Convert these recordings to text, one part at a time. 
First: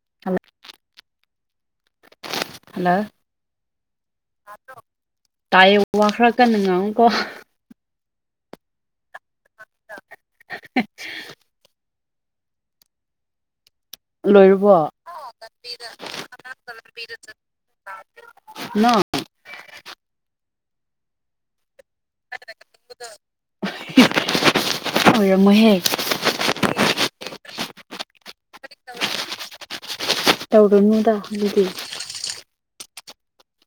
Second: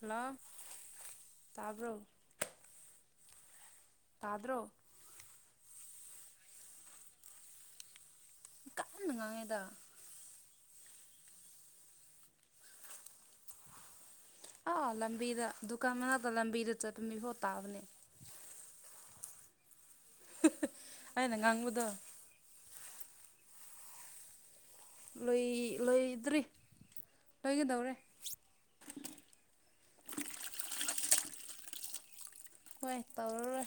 hello ꯇꯥꯕ꯭ꯔꯣ hello ꯇꯥꯗ꯭ꯔꯣ ꯇꯥꯏ ꯋꯥ ꯈꯔ ꯀꯟꯅ ꯉꯥꯡꯉꯨꯒꯣ ꯀꯣ ꯀꯛꯟꯅ ꯉꯥꯡꯉꯦꯗ [unintelligible] ꯂꯣꯏꯔꯕꯣ ꯍꯥꯜꯂꯣ ꯑꯥ ꯂꯝꯕꯤꯗ ꯗꯨꯀꯥꯟ ꯃꯅꯥꯛꯇ ꯂꯝꯕꯤꯗ ꯆꯠꯄ ꯃꯤꯐꯥꯎ ꯇꯥꯕꯅꯦ ꯑꯩꯅ ꯉꯥꯡꯕꯗꯣ [unintelligible] ꯑꯣꯏꯔꯝꯃꯣꯏꯍꯦ ꯂꯣꯏꯗ꯭ꯔꯤ ꯂꯣꯏꯒꯗꯧꯔꯦ ꯇꯧꯗꯨꯢꯅꯤꯗ ꯑꯗꯨꯗꯤ ꯍꯣꯏ ꯇꯧꯔꯔꯣꯢ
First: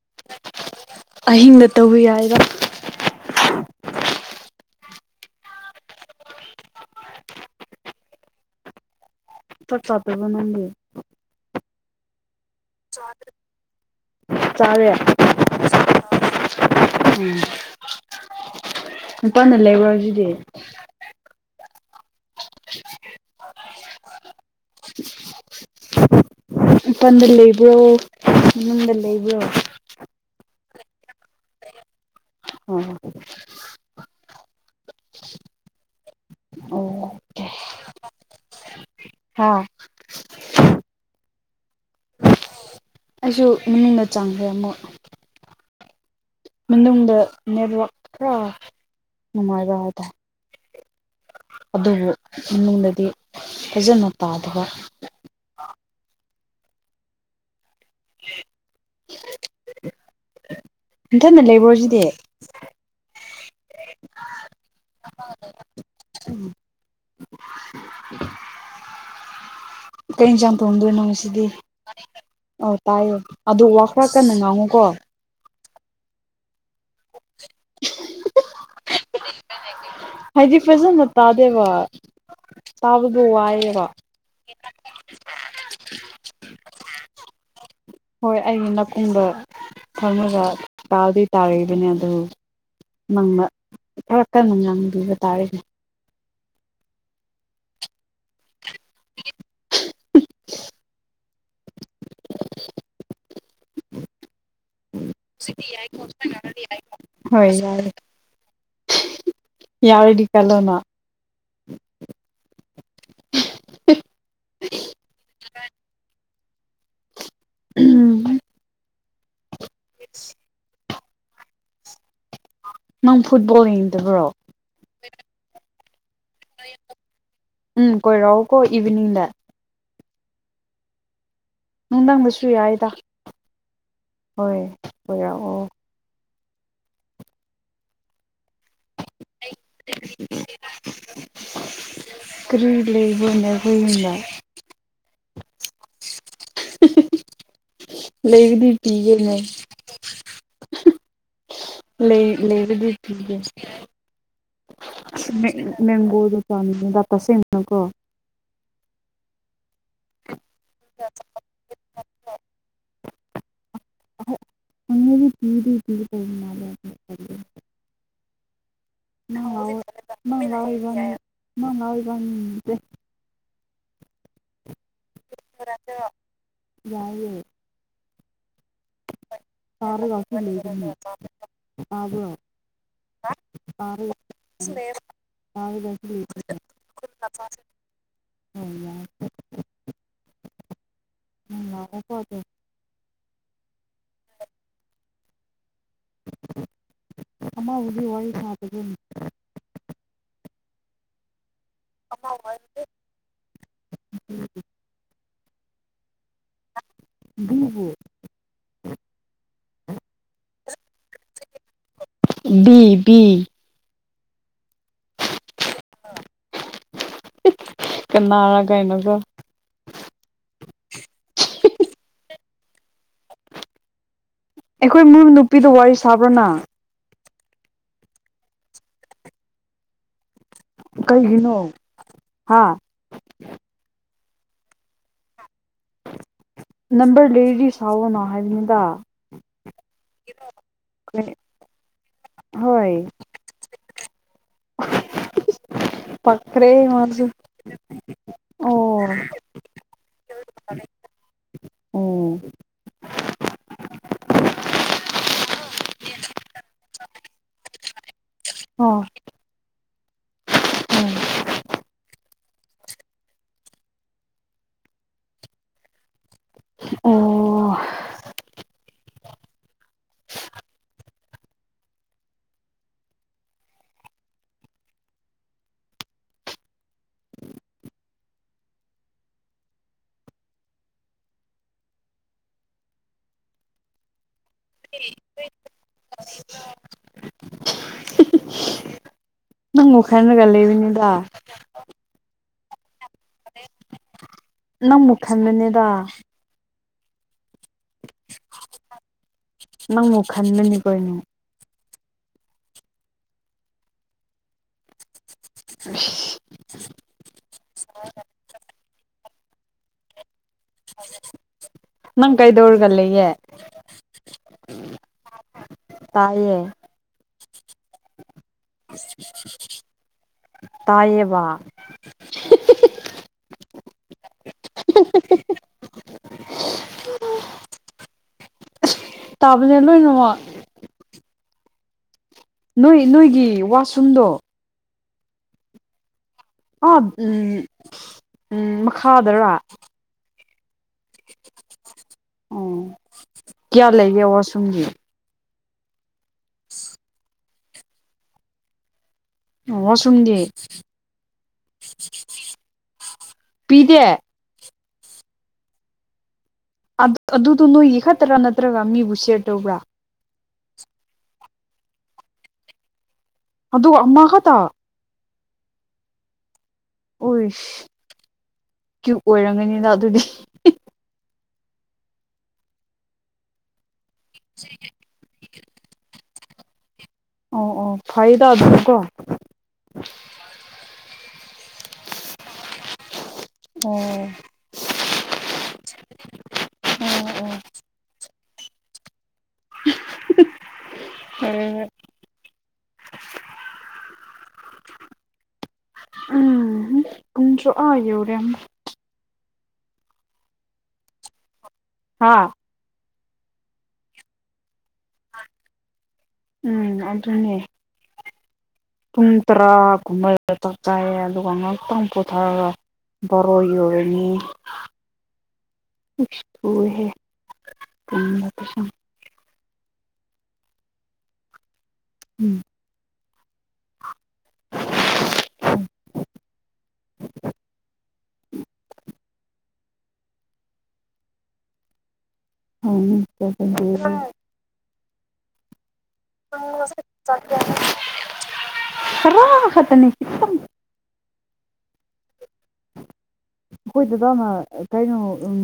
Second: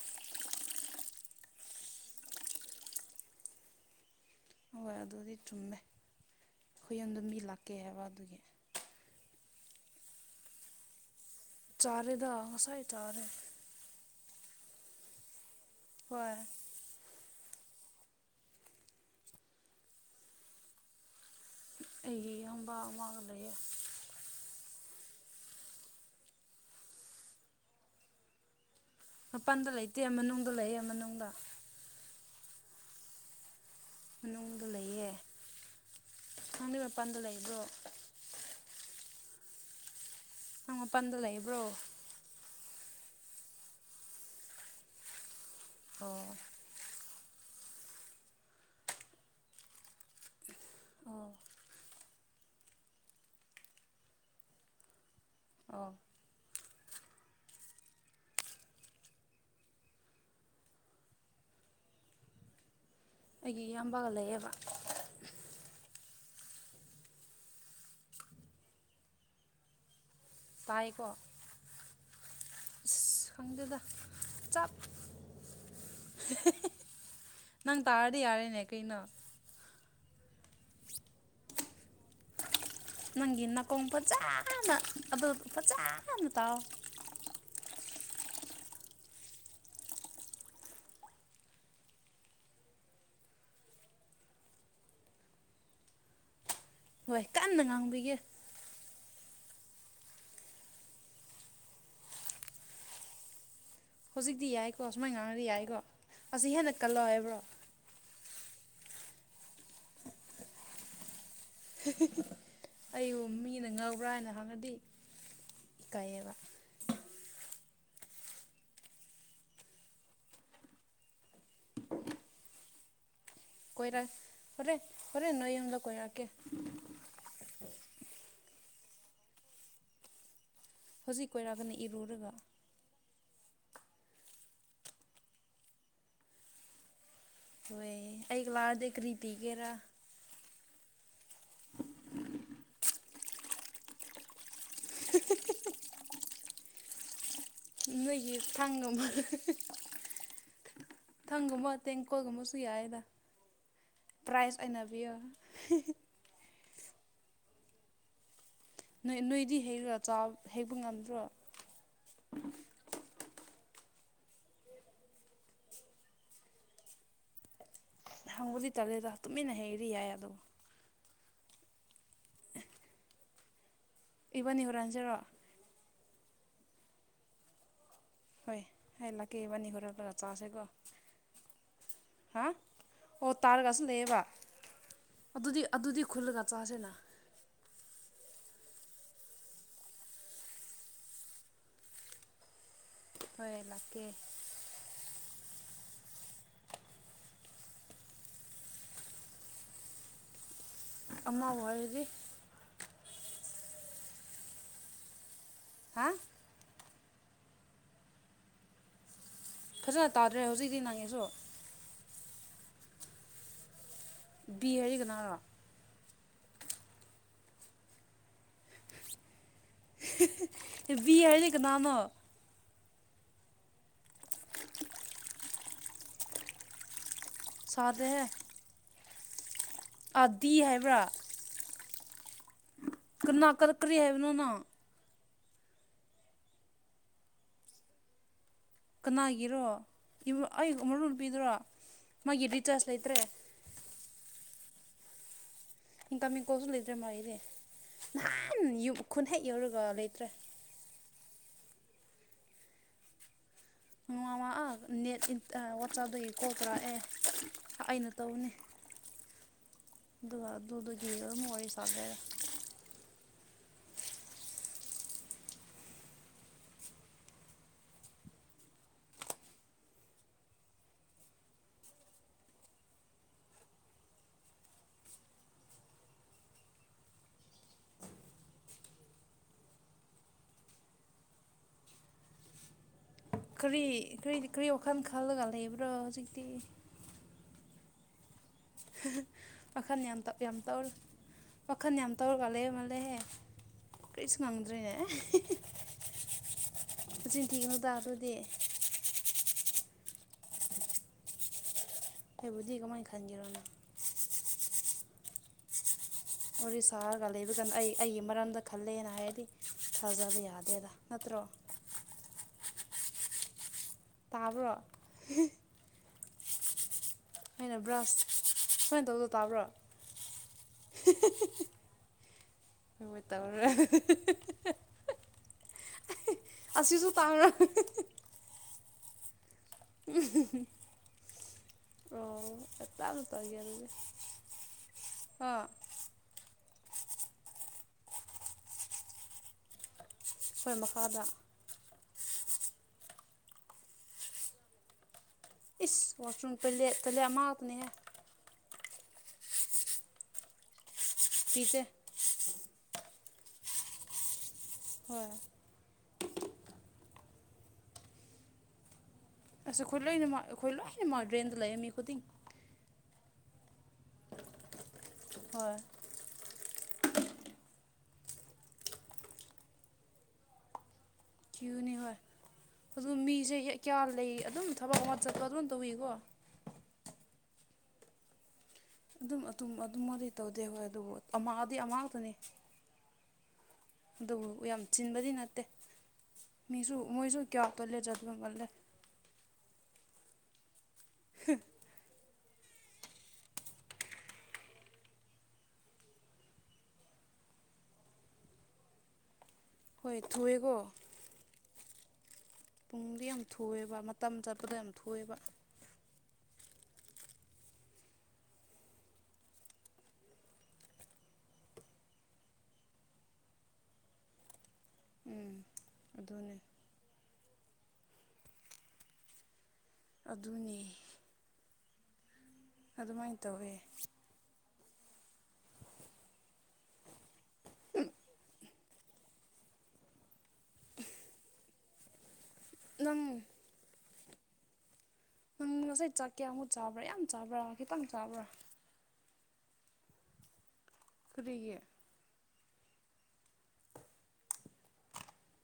ꯑꯍꯤꯡꯗ ꯇꯧꯕ ꯌꯥꯏꯕ ꯍꯣꯏ ꯑꯗꯨꯗꯤ ꯆꯨꯝꯃꯦ ꯑꯩꯈꯣꯏ ꯍꯌꯦꯡꯗꯣ ꯃꯤ ꯂꯥꯛꯀꯦ ꯍꯥꯏꯕ ꯑꯗꯨꯒꯤ ꯆꯥꯛ ꯆꯗ꯭ꯔꯤꯕꯣ ꯅꯥꯪꯗꯤ ꯆꯔꯦꯗ ꯉꯁꯥꯢ ꯆꯥꯔꯦ ꯆꯥꯔꯦ ꯍꯣꯏ ꯎꯝ ꯃꯄꯥꯜꯗ ꯂꯩꯕ꯭ꯔꯣ ꯑꯗꯨꯗꯤ ꯑꯩꯒꯤ ꯢꯌꯥꯝꯕ ꯑꯃꯒ ꯂꯩꯌꯦ ꯃꯄꯥꯟꯗꯥ ꯂꯩꯕꯔꯣ ꯏꯃꯨꯡꯗ ꯃꯄꯜꯗ ꯂꯩꯇꯦ ꯃꯅꯨꯡꯗ ꯂꯩ ꯃꯅꯨꯡꯗ ꯑꯣ ꯃꯅꯨꯡꯗ ꯂꯩꯌꯦ ꯅꯪꯗꯤ ꯑꯣ ꯃꯄꯥꯟꯗ ꯂꯩꯕ꯭ꯔꯣ ꯍꯥ ꯅꯪ ꯃꯄꯥꯟꯗ ꯂꯩꯕ꯭ꯔꯣ ꯑꯩꯁꯨ ꯃꯃꯤꯗ ꯆꯪꯈ꯭ꯔꯦ ꯑꯃꯨꯛ ꯑꯣ ꯃꯅꯨꯡꯗ ꯅꯦꯠꯋꯥꯛ ꯈꯔ ꯅꯨꯡꯉꯥꯏꯕ ꯍꯥꯏꯇꯥꯔꯦ ꯑꯣ ꯑꯗꯨꯕꯨ ꯃꯅꯨꯡꯗꯗꯤ ꯐꯖꯅ ꯇꯥꯗꯕ ꯑꯣ [inaudible] ꯅꯊꯟꯗ ꯂꯩꯕ꯭ꯔꯣ ꯁꯤꯗꯤ ꯑꯩꯒꯤ ꯏꯌꯥꯝꯕꯒ ꯂꯩꯌꯦꯕ ꯍꯣꯏ ꯍ [inaudible] ꯀꯩ ꯏꯆꯥꯡ ꯇꯣꯡꯗꯣꯏꯅꯣ ꯇꯥꯏꯀꯣ ꯉꯁꯤꯗꯤ ꯑꯣ ꯇꯥꯏꯌꯦ ꯑꯁ ꯑꯗꯨ ꯈꯪꯗꯦꯗ ꯋꯥ ꯈꯔ ꯀꯟꯅ ꯆꯞ ꯉꯥꯡꯉꯨꯀꯣ ꯅꯪ ꯇꯥꯔꯗꯤ ꯌꯥꯔꯦꯅꯦ ꯀꯩꯅꯣ ꯍꯥꯏꯗꯤ ꯐꯖꯅ ꯇꯥꯗꯦꯕ ꯇꯥꯕꯗꯣ ꯅꯪꯒꯤ ꯋꯥꯏꯑꯦꯕ ꯅꯥꯀꯣꯡ ꯐꯖꯅ ꯑꯗꯨ ꯐꯖꯅ ꯇꯥꯎ ꯍꯣꯏ ꯑꯩꯒꯤ ꯅꯀꯣꯡꯗ ꯊꯥꯝꯃꯒ ꯇꯥꯗꯤ ꯇꯔꯤꯕꯅꯦ ꯑꯗꯣ ꯅꯪꯕ ꯈꯔ ꯀꯟꯅ ꯉꯥꯡꯕꯤꯕ ꯇꯥꯔꯦꯅꯦ ꯍꯣꯏ ꯀꯥꯟꯅ ꯉꯥꯡꯕꯤꯒꯦ [inaudible] ꯍꯧꯖꯤꯛꯇꯤ ꯌꯥꯏꯀꯣ ꯁꯨꯃꯥꯏꯅ ꯉꯥꯡꯅꯗꯤ ꯌꯥꯏꯀꯣ ꯑꯁꯤ ꯍꯦꯟꯅ ꯀꯜꯂꯣ ꯍꯥꯏꯕ꯭ꯔꯣ ꯌꯥꯢꯌꯦ ꯌꯥꯎꯔꯗꯤ ꯀꯜꯂꯣꯅꯥ ꯑꯩꯕꯨ ꯃꯤꯅ ꯉꯧꯕ꯭ꯔꯥ ꯍꯥꯏꯅ ꯍꯪꯔꯗꯤ ꯏꯀꯥꯏꯌꯦꯕ [inaudible] ꯅꯪ ꯐꯨꯠꯕꯣꯜ ꯀꯣꯏꯔꯛ ꯌꯦꯡꯗꯕ꯭ꯔꯣ ꯍꯣꯔꯦ ꯍꯣꯔꯦꯟ ꯅꯣꯏ ꯌꯨꯝꯗ ꯀꯣꯏꯔꯛꯀꯦ ꯎꯝ ꯀꯣꯢꯔꯛꯎꯀꯣ ꯏꯚꯤꯅꯤꯡꯗ ꯍꯧꯖꯤꯛ ꯀꯣꯏꯔꯛꯒꯅꯤ ꯅꯨꯡꯊꯥꯡꯗꯁꯨ ꯌꯥꯏꯗ ꯍꯣꯏ ꯀꯣꯏꯔꯥꯛꯑꯣ ꯍꯣꯏ ꯑꯩꯒꯂꯥꯒꯑꯗꯤ ꯀꯔꯤ ꯄꯤꯒꯦꯔꯥ ꯀꯔꯤ ꯂꯩꯕ꯭ꯔꯣꯅꯦ ꯑꯩꯈꯣꯢ ꯌꯨꯝꯗ [unintelligible] ꯅꯣꯏꯒꯤ ꯂꯩꯕꯗꯤ ꯊꯥꯡ ꯑꯃ ꯄꯤꯒꯦꯅꯦ ꯊꯥꯡ ꯑꯃ ꯂꯩ ꯂꯩꯕꯗꯤ ꯄꯤꯒꯦ ꯄ꯭ꯔꯥꯏꯖ ꯑꯣꯏꯅ ꯄꯤꯌꯣ ꯑꯁ ꯃꯦꯡ ꯃꯦꯡꯒꯣꯗꯣ [unintelligible] ꯇꯁꯦꯡꯅꯀꯣ ꯅꯣꯏ ꯅꯣꯏꯗꯤ ꯍꯦꯛꯑꯒꯥ ꯆꯥꯎ ꯍꯦꯛꯄꯥ ꯉꯝꯗ꯭ꯔꯣ [unintelligible] [inaudible] ꯍꯪꯕꯗꯤ ꯇꯜꯂꯦꯗ ꯇꯨꯃꯤꯟꯅ ꯅꯪꯩ ꯂꯎꯋꯣ ꯍꯩꯔꯗꯤ ꯌꯥꯏ ꯑꯗꯣ ꯅꯪ ꯂꯥꯎ ꯏꯕꯥꯅꯤ ꯅꯪ ꯂꯥꯎ ꯢꯕꯥꯅꯤ [unintelligible] ꯏꯕꯥꯅꯤ ꯍꯨꯔꯥꯟꯁꯤꯔꯣ ꯍꯨꯔꯥꯟꯁꯤꯔꯣ ꯌꯥꯏꯌꯦ ꯍꯣꯏ ꯑꯩ ꯂꯥꯛꯀꯦ ꯢꯕꯥꯅ ꯍꯨꯔꯥꯜꯂꯒ ꯇꯥꯔꯒꯁꯨ ꯆꯥꯁꯦꯀꯣ ꯂꯩꯒꯅꯤ ꯇꯥꯕ꯭ꯔꯣ ꯍꯥ ꯑꯣ ꯇꯥꯔꯒꯁꯨ ꯇꯥꯔꯒ ꯅꯩꯌꯦꯕ ꯇꯥꯔꯒꯁꯨ ꯑꯗꯨꯗꯤ ꯑꯗꯨꯗꯤ ꯈꯨꯜꯂꯒ ꯂꯩꯒꯅꯤ ꯆꯥꯁꯤꯅ [inaudible] ꯅꯪ ꯂꯥꯛꯑꯣꯀꯣ ꯑꯗꯣ ꯍꯣꯏ ꯂꯥꯛꯀꯦ ꯑꯃꯕꯨꯗꯤ ꯋꯥꯏ ꯁꯥꯕ [unintelligible] ꯑꯃ ꯋꯥꯔꯤꯗꯤ [inaudible] ꯍꯥꯥ [inaudible] ꯐꯖꯅ ꯇꯥꯗ꯭ꯔꯦ ꯍꯧꯖꯤꯛꯇꯤ ꯅꯪꯒꯤꯁꯨ ꯕꯤꯕꯤ ꯕꯤ ꯍꯥꯏꯔꯤ ꯀꯅꯥꯔꯣ ꯀꯅꯥꯔ ꯀꯥꯏꯅꯀꯣ ꯕꯤ ꯍꯥꯏꯕꯗꯤ ꯀꯅꯥꯅꯣ ꯑꯩꯈꯣꯏ ꯃꯨ ꯅꯨꯄꯤꯗ ꯋꯥꯔꯤ ꯁꯥꯕ꯭ꯔꯣ ꯅꯪ ꯁꯥꯗꯦꯍꯦ ꯑ ꯗꯤ ꯍꯥꯏꯕ꯭ꯔꯥ ꯀꯩꯒꯤꯅꯣ ꯍꯥꯥ ꯀꯅꯥ ꯀ꯭ꯔꯤ ꯀ꯭ꯔꯤ ꯍꯥꯏꯕꯅꯣ ꯅꯪ ꯅꯝꯕꯔ ꯂꯩꯔꯗꯤ ꯁꯥꯥꯑꯣꯅ ꯍꯥꯏꯕꯅꯤꯗ ꯀꯅꯥꯒꯤꯔꯣ ꯃꯔꯨ ꯅꯨꯄꯤꯗꯨꯔꯣ ꯃꯥꯒꯤ ꯔꯤꯆꯥꯔꯖ ꯍꯣꯏ ꯂꯩꯇ꯭ꯔꯦ [unintelligible] ꯏꯟꯀꯃꯤꯡꯁꯨ ꯀꯣꯜꯁꯨ ꯄꯛꯈ꯭ꯔꯦ ꯂꯩꯇ꯭ꯔꯦ ꯃꯥꯁꯨ ꯃꯥꯒꯤꯗꯤ ꯅꯍꯥꯟ ꯌꯨꯝ ꯈꯨꯟ ꯍꯦꯛ ꯌꯧꯔꯒ ꯂꯩꯇ꯭ꯔꯦ ꯑꯝ [unintelligible] ꯅꯦꯠ ꯋꯥꯆꯞꯗꯒꯤ ꯀꯣꯜ ꯇꯧꯔꯛꯑꯦ ꯑꯩꯅ ꯇꯧꯕꯅꯤ ꯑꯣ ꯑꯗꯨꯒ ꯑꯗꯨꯗꯨꯒꯤ ꯑꯗꯨꯝ ꯋꯥꯔꯤ ꯁꯥꯒ꯭ꯔꯦꯗ ꯑꯣ ꯀꯔꯤ ꯀꯔꯤ ꯀ꯭ꯔꯤ ꯋꯥꯈꯟ ꯈꯜꯂꯒ ꯂꯩꯕ꯭ꯔꯣ ꯍꯧꯖꯤꯛꯇꯤ [unintelligible] ꯋꯥꯈꯟ ꯅꯪꯕꯨ ꯌꯥꯝ ꯈꯟꯂꯒ ꯌꯥꯝ ꯇꯧ ꯂꯩꯕꯅꯤꯗ ꯋꯥꯈꯟ ꯌꯥꯝ ꯇꯧꯔ ꯂꯩꯕ ꯃꯥꯜꯂꯦꯍꯦ ꯀꯔꯤꯁꯨ ꯉꯥꯡꯗ꯭ꯔꯦꯅꯦ ꯅꯪꯕꯨ ꯈꯟꯕꯅꯤꯗ ꯃꯆꯤꯟ ꯊꯤꯒꯅꯨ ꯇꯥꯗꯨꯗꯤ ꯅꯪꯕꯨ ꯈꯟꯕꯅꯤ ꯀꯩꯅꯦ ꯑꯩꯕꯧꯗꯤ ꯀꯃꯥꯢ ꯈꯟꯑꯦꯔꯣ ꯅꯪ [unintelligible] ꯋꯥꯔꯤ ꯁꯥꯔꯒ ꯂꯩꯕ ꯀꯥꯟ ꯑꯩ ꯑꯩꯒꯤ ꯃꯔꯝꯗ ꯈꯜꯂꯦꯅ ꯍꯥꯏꯔꯗꯤ ꯊꯥꯖꯕ ꯌꯥ ꯗꯦꯗ ꯅꯠꯇ꯭ꯔꯣ ꯅꯪ ꯀꯩꯗꯧꯔꯒ ꯂꯩꯒꯦ ꯇꯥꯕ꯭ꯔꯣ ꯇꯥꯢꯌꯦ ꯑꯩꯅ ꯕ꯭ꯔꯁ ꯁꯃꯥꯏꯅ ꯇꯧꯗꯨ ꯇꯥꯕ꯭ꯔꯣ ꯇꯥꯏꯌꯦꯕ ꯍꯣꯢ ꯍꯣꯢ ꯇꯧꯔꯔꯣꯢ [unintelligible] ꯑꯁꯤꯁꯨ ꯇꯥꯕ꯭ꯔꯥ [inaudible] ꯇꯥꯕꯅꯧ ꯂꯣꯢ ꯑꯣ ꯅꯣꯏ ꯅꯣꯏꯒꯤ ꯋꯥꯁꯔꯨꯝꯗꯣ ꯑ ꯑ ꯎꯝ ꯎꯝ ꯃꯈꯥꯗꯔꯥ ꯍꯣꯢ ꯃ ꯈꯥꯗ ꯑꯣ ꯀꯌꯥ ꯂꯩꯒꯦ ꯋꯥꯁꯨꯔꯝꯒꯤꯗꯤ ꯏꯁ ꯋꯥꯁꯔꯨꯝ ꯇꯣꯢꯂꯦꯠ ꯆꯣꯢꯂꯦꯠ ꯑꯃꯈꯛꯇꯅꯤꯍꯦ ꯋꯥꯁꯔꯨꯝꯗꯤ ꯄꯤꯇꯦ ꯄꯤꯗꯦ ꯍꯣꯏ ꯑꯗꯨ ꯑꯗꯨꯗꯣ ꯅꯣꯏꯒꯤ ꯈꯛꯇ꯭ꯔꯥ ꯅꯠꯇ꯭ꯔꯒ ꯃꯤꯕꯨ ꯁꯌ꯭ꯥꯔ ꯑꯁ ꯑꯩꯈꯣꯏ ꯂꯣꯏꯅꯃꯛ ꯑꯩꯈꯣꯏ ꯂꯣꯏꯅꯃꯛ ꯗ꯭ꯔꯦꯟꯗ ꯂꯩꯌꯦ ꯃꯤ ꯈꯨꯗꯤꯡ ꯑꯗꯨꯒ ꯑꯃ ꯈꯛꯇ ꯍꯣꯏ ꯑꯣꯏꯁ ꯀ꯭ꯌꯨ ꯑꯣꯏꯔꯝꯒꯅꯤꯗ ꯑꯗꯨꯗꯤ ꯀ꯭ꯌꯨꯅꯤ ꯍꯣꯏ ꯑꯗꯨ ꯃꯤꯖꯦ ꯀꯌꯥ ꯂꯩ ꯑꯗꯨꯝ ꯊꯕꯛ ꯑꯃ ꯆꯠꯄ ꯑꯗꯨꯝ ꯇꯧꯏꯤꯀꯣ ꯑꯣ ꯑꯣ ꯐꯥꯏꯗ ꯑꯗꯨ ꯑꯗꯨꯝ ꯑꯗꯨꯝ ꯑꯗꯨꯃꯗꯤ ꯇꯧꯗꯦ ꯍꯣꯏ ꯑꯗꯨꯕꯨ ꯑꯃꯗꯤ ꯑꯃꯛꯇꯅꯤ ꯑꯣ ꯑꯗꯨꯕꯨ ꯌꯥꯝ ꯆꯤꯟꯕꯗꯤ ꯅꯠꯇꯦ ꯃꯤꯁꯨ ꯃꯣꯏꯁꯨ ꯍꯣꯏ ꯀꯌꯥ ꯇꯣꯜꯂꯦꯠ ꯆꯠꯄ ꯃꯜꯂꯦ ꯍꯣꯢ ꯍꯣꯢ ꯎꯝ ꯄꯩꯡꯁꯨ ꯌꯧꯔꯦꯝ ꯍꯣꯏ ꯊꯨꯋꯦꯀꯣ ꯍꯥꯥ ꯄꯨꯡꯗꯤ ꯌꯥꯝ ꯊꯨꯑꯦꯕ ꯃꯇꯝ ꯆꯠꯄꯗꯣ ꯌꯥꯝ ꯊꯨꯑꯦꯕ ꯎꯝ ꯑꯗꯨꯅꯦ ꯄꯨꯡ ꯇ꯭ꯔꯥꯒꯨꯝꯕꯗ ꯆꯥꯛ ꯆꯥꯏꯌꯦ ꯑꯗꯨꯒ ꯉꯥꯛꯇꯪ ꯄꯣꯊꯔꯒ ꯕꯔꯣ ꯌꯧꯔꯅꯤ ꯎꯝ ꯑꯗꯨꯅꯦ [unintelligible] ꯑꯗꯨꯅꯦ ꯎꯝ ꯑꯗꯨꯃꯥꯏꯅ ꯇꯧꯋꯦ ꯅꯪ [unintelligible] ꯉꯁꯥꯢ ꯆꯥꯛ ꯀꯌꯥꯃꯨꯛ ꯆꯕ꯭ꯔꯥ ꯌꯥꯝ ꯆꯥꯕ꯭ꯔꯥ ꯈꯤꯇꯪ ꯆꯥꯕ꯭ꯔꯥ ꯈꯔ ꯈꯇꯅꯦ ꯈꯤꯇꯪ ꯀꯔꯤꯒꯤ ꯑꯩꯈꯣꯏ ꯗꯗꯥꯅ ꯀꯩꯅꯣ ꯎꯝ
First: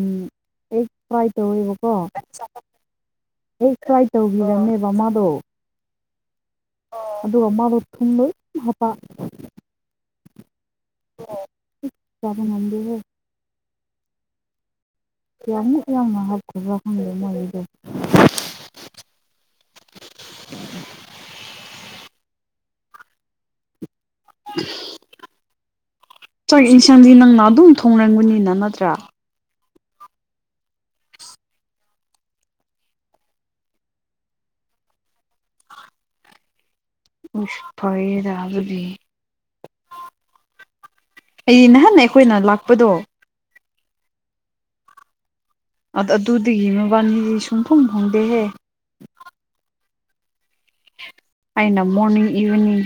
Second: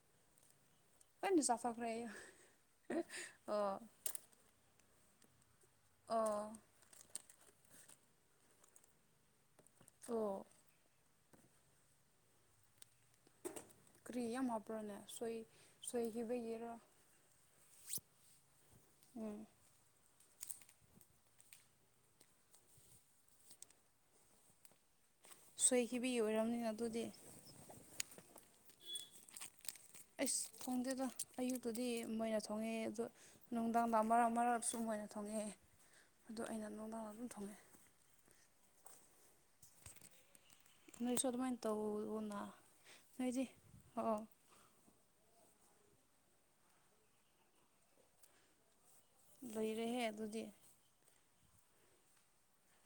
ꯑ ꯐ꯭ꯔꯥꯏ ꯂꯣꯏꯅ ꯆꯥꯊꯣꯛꯈ꯭ꯔꯦ ꯇꯧꯋꯦꯕꯀꯣ ꯑꯩ ꯐꯦꯛ ꯑꯣ ꯐ꯭ꯔꯥꯏ ꯇꯧꯕꯤꯔꯝꯃꯦꯕ ꯃꯥꯗꯣ ꯑꯣ ꯑꯗꯨ ꯃꯥꯗꯣ ꯊꯨꯝ ꯂꯣꯏ ꯍꯥꯞꯄ ꯑꯣ ꯆꯥꯕ ꯉꯝꯗꯦꯍꯦ ꯀꯔꯤ ꯌꯥꯝ ꯍꯥꯞꯄ꯭ꯔꯣꯅꯦ ꯁꯣꯏ ꯀꯌꯥꯃꯨꯛ ꯌꯥꯝꯅ ꯁꯣꯏꯈꯤꯕꯒꯤꯔꯣ ꯍꯥꯞꯈ꯭ꯔꯕꯥ ꯈꯪꯗꯦ ꯃꯥꯒꯤꯗꯣ [unintelligible] ꯎꯝ ꯁꯣꯏꯈꯤꯕꯒꯤ ꯆꯥꯛ ꯑꯣꯏꯔꯝꯅꯤꯅ ꯑꯗꯨꯗꯤ ꯢꯟꯁꯥꯡꯗꯤ ꯅꯪꯅ ꯑꯗꯨꯝ ꯊꯣꯡꯔꯝꯒꯅꯤꯅ ꯅꯠꯇ꯭ꯔꯥ ꯑꯩꯁ ꯊꯣꯡꯗꯦꯗ ꯑꯌꯨꯛꯇꯨꯗꯤ ꯃꯣꯏꯅ ꯊꯣꯡꯉꯦ ꯑꯗꯣ ꯅꯨꯡꯗꯥꯡꯗ ꯃꯔꯛ ꯃꯔꯛ ꯁꯨꯝ ꯃꯣꯏꯅ ꯊꯣꯡꯑꯦ ꯑꯗꯨ ꯑꯩꯅ ꯅꯨꯡꯗꯥꯡ ꯑꯗꯨꯝ ꯊꯣꯡꯉꯦ ꯢꯁ ꯐꯩꯌꯦꯗꯥ ꯑꯗꯨꯗꯤ ꯅꯣꯏꯁꯨ ꯑꯗꯨꯃꯥꯏꯅ ꯑꯩ ꯅꯍꯥꯟ ꯑꯩꯈꯣꯏꯅ ꯇꯧꯑꯣꯅ ꯂꯥꯛꯄꯗꯣ ꯅꯣꯏꯗꯤ ꯍꯣꯑꯣ ꯑ ꯑꯗꯨꯗꯒꯤ ꯃꯕꯥꯅꯤꯗꯤ ꯁꯨꯡꯐꯪ ꯐꯪꯗꯦꯍꯦ ꯂꯩꯔꯦꯍꯦ ꯑꯗꯨꯗꯤ ꯑꯩꯅ ꯃꯣꯔꯅꯤꯡ ꯏꯚꯤꯅꯤꯡ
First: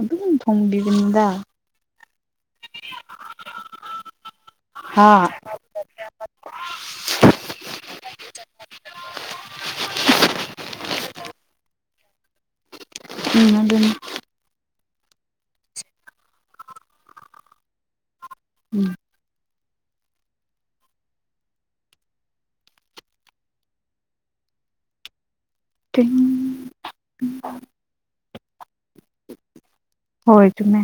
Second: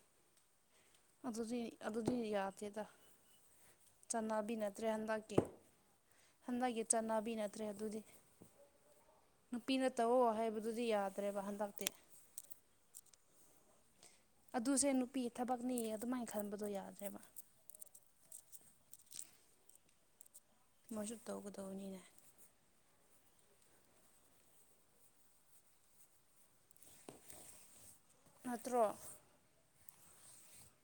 ꯑꯗꯨꯝ [unintelligible] ꯑꯗꯨꯗꯤ ꯑꯗꯨꯗꯤ ꯌꯥꯗꯦꯗ ꯆꯠꯅꯕꯤ ꯅꯠꯇ꯭ꯔꯦ ꯍꯥ ꯍꯟꯗꯛꯀꯤ ꯍꯟꯗꯛꯀꯤ ꯆꯠꯅꯕꯤ ꯅꯠꯇ꯭ꯔꯦ ꯑꯗꯨꯗꯤ ꯅꯨꯄꯤꯅ ꯇꯧꯑꯣ ꯍꯥꯏꯕꯗꯨꯗꯤ ꯌꯥꯗ꯭ꯔꯦꯕ ꯍꯟꯗꯛꯇꯤ ꯎꯝ ꯑꯗꯨꯅꯤ ꯑꯗꯨꯁꯦ ꯅꯨꯄꯤ ꯊꯕꯛꯅꯤ ꯑꯗꯨꯃꯥꯏꯅ ꯈꯟꯕꯗꯣ ꯌꯥꯗ꯭ꯔꯦꯕ ꯎꯝ ꯃꯣꯏꯁꯨ ꯇꯧꯒꯗꯧꯕꯅꯤꯅꯦ [unintelligible] [inaudible] ꯅꯠꯇ꯭ꯔꯣ ꯍꯣꯏ ꯆꯨꯝꯃꯦ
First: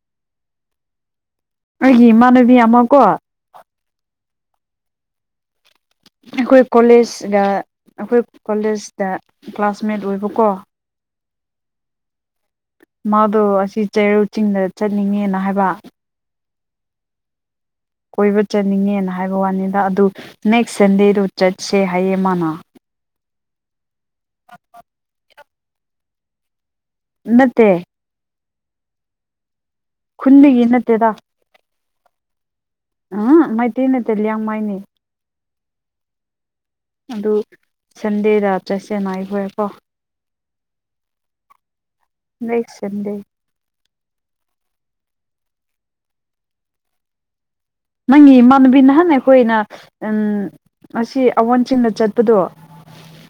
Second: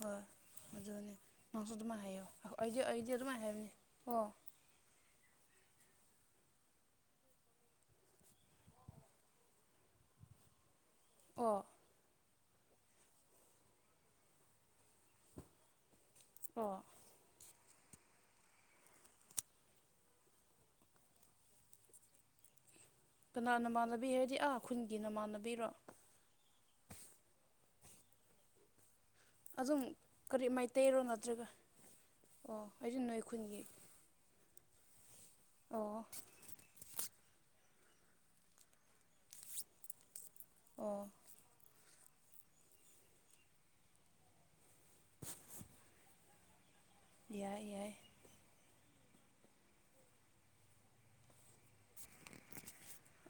ꯍꯣꯏ ꯑꯗꯨꯅꯦ ꯅꯪꯖꯨ ꯑꯗꯨꯃꯥꯏ ꯑꯩꯒꯤ ꯍꯥꯏꯌꯣ ꯏꯃꯥꯟꯅꯕꯤ ꯑꯩꯗꯤ ꯑꯃ ꯀꯣ ꯑꯩꯗꯤ ꯑꯗꯨꯃꯥꯏ ꯍꯥꯏꯕꯅꯦ ꯑꯣ ꯑꯩꯈꯣꯏ ꯀꯣꯂꯦꯖꯒ ꯑꯩꯈꯣꯏ ꯀꯣꯂꯦꯖꯗ ꯀ꯭ꯂꯥꯁꯃꯦꯠ ꯑꯣꯏꯕꯀꯣ ꯑꯣ ꯃꯥꯗꯣ ꯑꯁꯤ ꯆꯩꯔꯧ ꯆꯤꯡꯗ ꯆꯠꯅꯤꯡꯉꯦꯅ ꯍꯥꯏꯕ ꯑꯣ ꯀꯣꯏꯕ ꯆꯠꯅꯤꯡꯉꯦꯅ ꯍꯥꯏꯕ ꯋꯥꯅꯤꯗ ꯑꯗꯨ ꯅꯦꯛꯁ ꯁꯟꯗꯦꯗꯨ ꯆꯠꯁꯦ ꯍꯥꯏꯌꯦ ꯃꯥꯅ ꯀꯅꯥ ꯅꯃꯥꯟꯅꯕꯤ ꯍꯥꯏꯔꯗꯤ ꯑꯥ ꯈꯨꯟꯒꯤ ꯅꯃꯥꯟꯅꯕꯤꯔꯣ ꯅꯠꯇꯦ ꯑꯗꯨꯝ ꯀꯔꯤ ꯈꯨꯟꯗꯒꯤ ꯃꯩꯇꯩꯔꯣ ꯅꯠꯇꯦꯗ ꯅꯠꯇ꯭ꯔꯒ ꯑꯣ ꯑꯩꯖꯨ ꯅꯣꯏ ꯈꯨꯟꯒꯤ ꯇꯦꯂꯤꯌꯥꯡ ꯃꯩꯅꯦ ꯑꯣ ꯑꯗꯨ ꯁꯟꯗꯦꯗ ꯆꯠꯁꯦꯅ ꯑꯩꯈꯣꯢ ꯀꯣ ꯑꯣ ꯅꯦꯛꯁ ꯁꯟꯗꯦ ꯌꯥꯏ ꯌꯥꯏ ꯅꯪꯒꯤ ꯏꯃꯥꯟꯅꯕꯤ ꯅꯍꯥꯟ ꯑꯩꯈꯣꯏꯅ ꯑꯁꯤ ꯑꯋꯣꯟꯆꯤꯡꯗ ꯆꯠꯄꯗꯨ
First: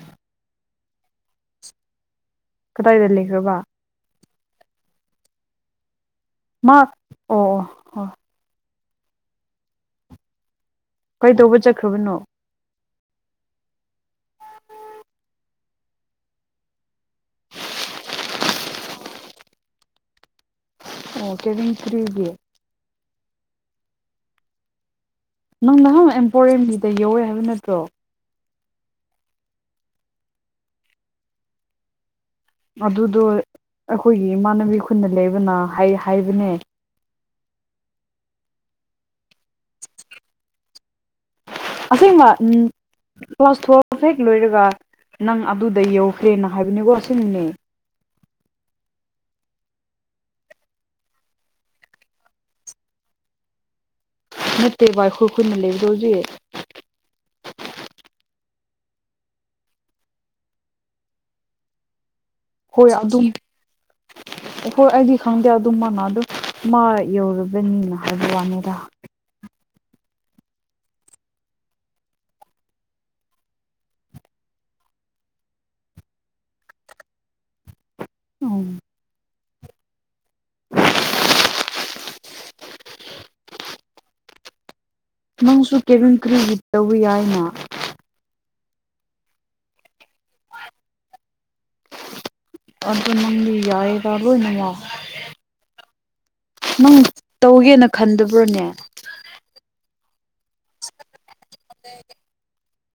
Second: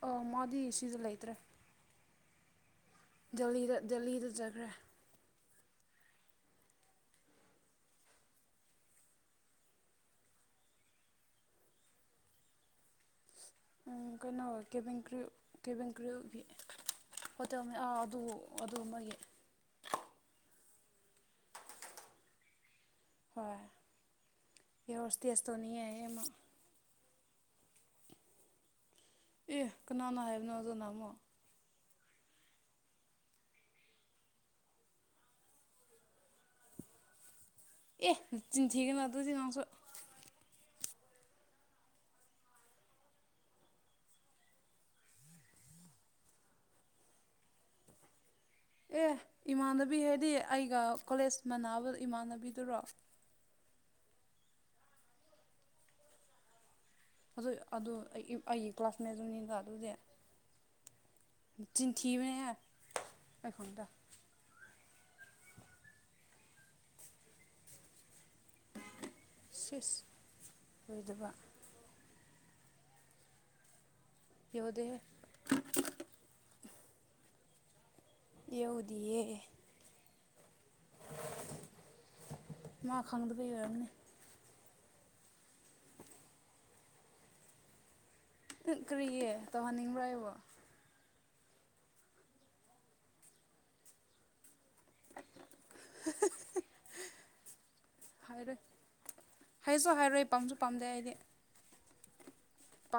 ꯑ ꯃꯥꯗꯤ ꯁꯤꯗ ꯂꯩꯇ꯭ꯔꯦ ꯀꯗꯥꯏꯗ ꯂꯩꯒ꯭ꯔꯕ ꯗꯦꯜꯂꯤꯗ ꯗꯦꯜꯂꯤꯗ ꯆꯈ꯭ꯔꯦ ꯃꯥ ꯑꯣ ꯑꯣ ꯍꯣꯏ ꯀꯩꯗꯧꯕ ꯆꯠꯈ꯭ꯔꯕꯅꯣ ꯎꯝ ꯀꯩꯅꯣ ꯀꯦꯚꯤꯟ ꯀ꯭ꯔꯨ ꯀꯦꯚꯤꯟ ꯀ꯭ꯔꯨꯒꯤ ꯍꯣꯇꯦꯜꯅꯤ ꯑꯥ ꯑꯗꯨ ꯑꯗꯨꯒꯨꯝꯕꯒꯤ ꯑꯣ ꯀꯦꯕꯤꯟ ꯀ꯭ꯔꯨꯒꯤ ꯍꯣꯏ ꯢꯌꯥꯔ ꯍꯣꯁꯇꯦꯁ ꯅꯪ ꯇꯧꯅꯤꯡꯉꯦ ꯍꯥꯢꯌꯦ ꯅꯍꯥꯟ ꯃꯥ ꯑꯦꯝꯄꯣꯔꯤꯌꯝꯒꯤꯗ ꯌꯧꯋꯦ ꯍꯥꯏꯕ ꯅꯠꯇ꯭ꯔꯣ ꯑꯦ ꯀꯅꯥꯅ ꯍꯥꯏꯕꯅꯣ ꯑꯗꯨꯅ ꯑꯃꯨꯛ ꯑꯗꯨꯗꯨ ꯑꯩꯈꯣꯏꯒꯤ ꯏꯃꯥꯟꯅꯕꯤ ꯈꯨꯅ ꯂꯩꯕꯅ ꯍꯥꯢ ꯍꯥꯢꯕꯅꯦ ꯑꯦ ꯅꯆꯤꯟꯊꯤꯒꯅꯣ ꯑꯗꯨꯗꯤ ꯅꯪꯁꯨ ꯑꯁꯦꯡꯕ ꯎꯝ ꯀ꯭ꯂꯥꯁ ꯇꯦꯜꯐ ꯍꯦꯛ ꯂꯣꯏꯔꯒ ꯅꯪ ꯑꯗꯨꯗ ꯌꯧꯈ꯭ꯔꯦꯅ ꯍꯥꯏꯕꯅꯤꯀꯣ ꯑꯁꯦꯡꯕꯅꯦ ꯑꯦ ꯏꯃꯥꯟꯅꯕꯤ ꯍꯥꯏꯗꯤ ꯑꯩꯒ ꯀꯣꯂꯦꯖ ꯃꯅꯥꯅꯕ ꯏꯃꯥꯟꯅꯕꯤꯗꯨꯔꯣ ꯅꯠꯇꯦꯕ ꯑꯩꯈꯣꯢ ꯈꯨꯟꯗ ꯂꯩꯕꯗꯨꯒꯤ ꯑꯗꯨ ꯑꯗꯨ ꯑꯩ ꯑꯩꯒꯤ ꯀ꯭ꯂꯥꯁꯃꯦꯠꯗꯨꯅꯤꯗ ꯑꯗꯨꯗꯤ ꯅꯆꯤꯟ ꯊꯤꯕꯅꯦꯍꯦ ꯍꯣꯏ ꯑꯗꯨꯝ ꯑꯩꯈꯣꯢ ꯑꯩꯗꯤ ꯈꯪꯗꯦ ꯑꯗꯨ ꯃꯥꯅ ꯑꯗꯨꯝ ꯃꯥ ꯌꯧꯔꯕꯅꯤꯅ ꯍꯥꯏꯕ ꯋꯥꯅꯤꯗ ꯁꯤꯁ ꯑꯣꯏꯗꯕ ꯌꯧꯗꯦꯍꯦ ꯎꯝ ꯌꯧꯗꯤꯌꯦ ꯃꯥ ꯈꯪꯗꯕꯩ ꯑꯣꯢꯔꯝꯅꯤ ꯅꯪꯁꯨ ꯀꯦꯚꯤꯟ ꯀ꯭ꯔꯤꯋꯨꯒꯤ ꯇꯧꯕ ꯌꯥꯏꯅ ꯀ꯭ꯔꯤꯒꯤ ꯇꯧꯍꯟꯅꯤꯡꯕ꯭ꯔꯥ ꯑꯩꯕꯨ ꯑꯗꯨ ꯅꯪꯗꯤ ꯌꯥꯏꯌꯦꯕ ꯂꯣꯏꯅꯃꯛ ꯅꯪ ꯇꯧꯒꯦꯅ ꯍꯥꯏꯔꯣꯏ ꯈꯟꯗꯕ꯭ꯔꯣꯅꯦ ꯍꯥꯏꯁꯨ ꯍꯥꯏꯔꯣꯏ ꯄꯥꯝꯁꯨ ꯄꯥꯝꯗꯦ ꯑꯩꯗꯤ [inaudible] ꯄꯥꯛꯁꯨ